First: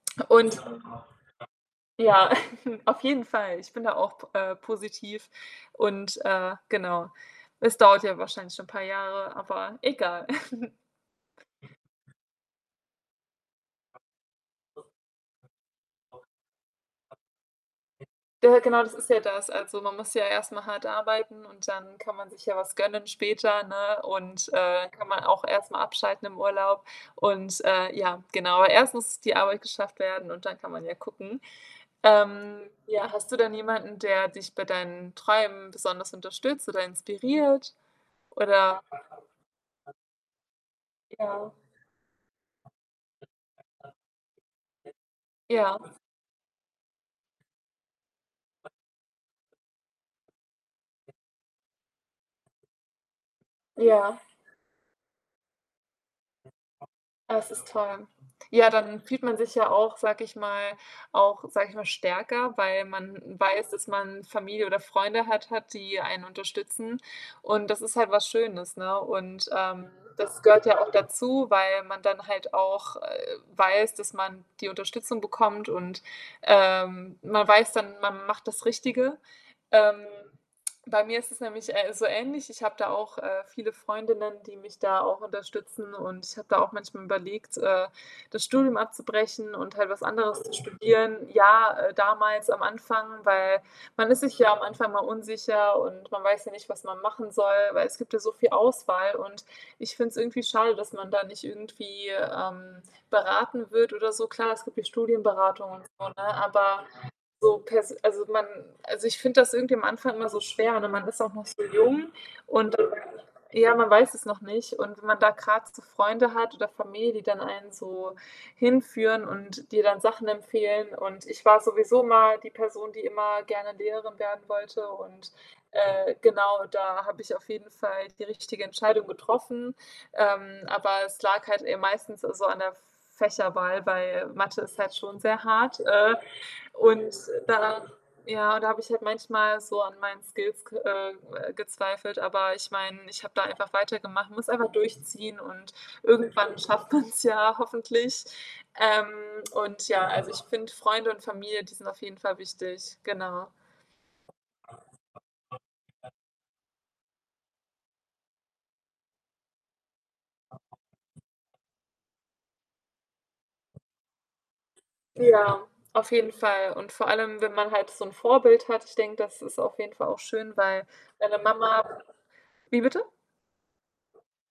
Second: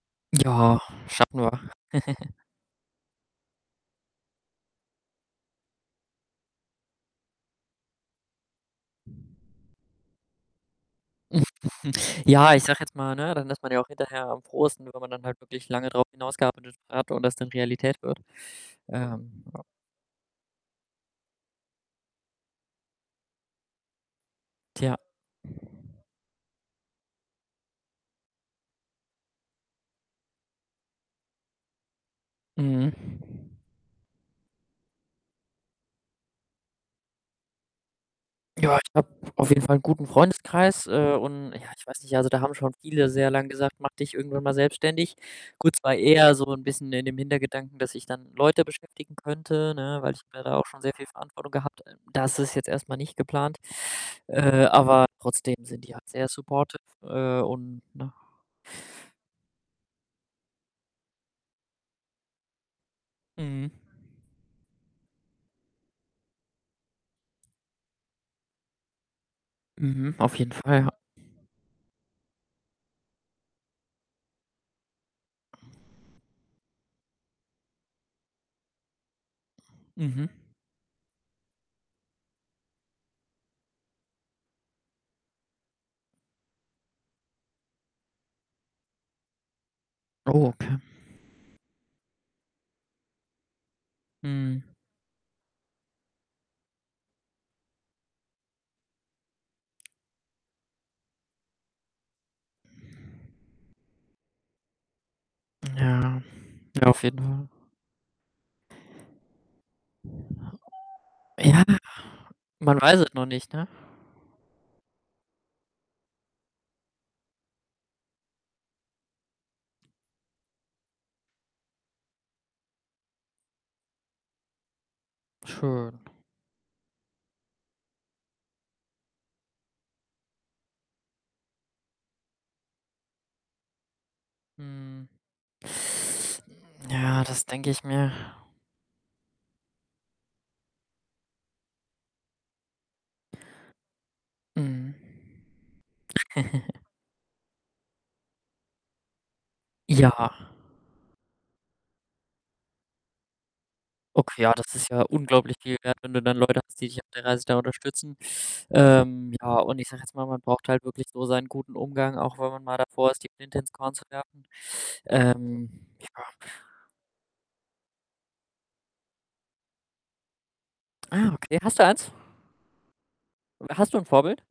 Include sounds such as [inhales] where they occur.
Und Ja, schaffen wir. ja, [chuckles] [chuckles] auf jeden Fall. Ich bin da auch p äh, positiv und, äh genau. Es dauert ja wahrscheinlich schon paar Jahre, aber egal. [chuckles] [chuckles] Ja, ich sage jetzt mal, ne, dann ist man ja auch hinterher am frohesten, wenn man dann halt wirklich lange drauf hinaus gearbeitet hat und das dann Realität wird. Ja, ja, genau, das ist ja Ähm, das. ja. Also, man muss ja erst mal hart arbeiten und dann kann man sich ja was gönnen später, ne? Und, äh, Tja. kann man auch erst mal abschalten im Urlaub. Und, äh, ja, genau, erst muss die Arbeit geschafft werden und dann kann man ja gucken. Ähm, Mhm. ja, hast du denn jemanden, der dich bei deinen Träumen besonders unterstützt oder inspiriert, Ja, oder ich habe auf jeden Fall 'nen guten Freundeskreis, äh, Ja. und ja, ich weiß nicht, also, da haben schon viele sehr lang gesagt: „Mach dich irgendwann mal selbstständig.“ Gut, Ja. es war eher so 'n bisschen in dem Hintergedanken, dass ich dann Leute beschäftigen könnte, ne, weil ich mir da auch schon sehr viel Verantwortung gehabt. Das ist jetzt erst mal nicht geplant, Ja. äh, aber trotzdem sind die halt sehr supportive, Aber äh, es ist und toll. ne? Ja, dann fühlt man sich ja auch, sage ich mal auch, sage ich mal, stärker, weil man, weiß, Mhm. dass man Familie oder Freunde hat hat die einen unterstützen. Und das ist halt was Schönes, ne? Und, ähm, Mhm. Auf das jeden gehört ja Fall, auch ja. dazu, weil man dann halt auch, äh, weiß, dass man die Unterstützung bekommt und, ähm, man weiß dann, man macht das Richtige, ähm. Mhm. Bei mir ist es nämlich, äh, so ähnlich, ich habe da auch, äh, viele Freundinnen, die mich da auch unterstützen, und ich habe da auch manchmal überlegt, äh, das Studium abzubrechen und halt was anderes Oh, zu okay. studieren. Ja, äh, damals am Anfang, weil man ist sich ja am Mhm. Anfang mal unsicher und man weiß ja nicht, was man machen soll, weil es gibt ja so viel Auswahl. Und ich finde es irgendwie schade, dass man da nicht irgendwie, ähm, beraten wird oder so. Klar, es gibt ja Studienberatung und so, ne, Ja, aber ja, auf jeden Fall. so, pers also, man also, ich finde das irgendwie am Anfang immer so schwer, ne? Man ist auch noch so Ja, jung und man weiß es nur nicht, ne? ja, man weiß es noch nicht. Und wenn man da gerade so Freunde hat oder Familie, die dann einen so hinführen und dir dann Sachen empfehlen. Und ich war sowieso mal die Person, die immer gerne Lehrerin werden wollte. Und, Schön. äh, genau, da habe ich auf jeden Fall die richtige Entscheidung getroffen. Ähm, aber es lag halt eher meistens so an der F Fächerwahl, weil Mathe ist halt Mhm. schon sehr hart, äh, [inhales] und Ja, das denke da ich mir. ja, da habe ich halt manchmal so an meinen Skills g äh, gezweifelt. Aber ich meine, ich habe da einfach weitergemacht, muss einfach Mhm. durchziehen und irgendwann [chuckles] schafft man's ja hoffentlich, ähm, und ja. Also, Ja. ich finde Freunde und Familie, die sind auf jeden Fall wichtig, genau. Okay, das ist ja unglaublich viel wert, wenn du dann Leute hast, die dich auf der Reise da unterstützen. Ähm, ja, und ich sage jetzt mal, man braucht halt wirklich so seinen guten Umgang, auch wenn man mal davor ist, die Flinte ins Korn zu werfen. Ja, Ähm, auf ja. jeden Fall. Und vor allem, wenn man halt so 'n Vorbild hat. Ich denke, das ist auf jeden Fall auch schön, weil Ah, meine okay. Hast du Mama eins? wie bitte? W hast du ein Vorbild?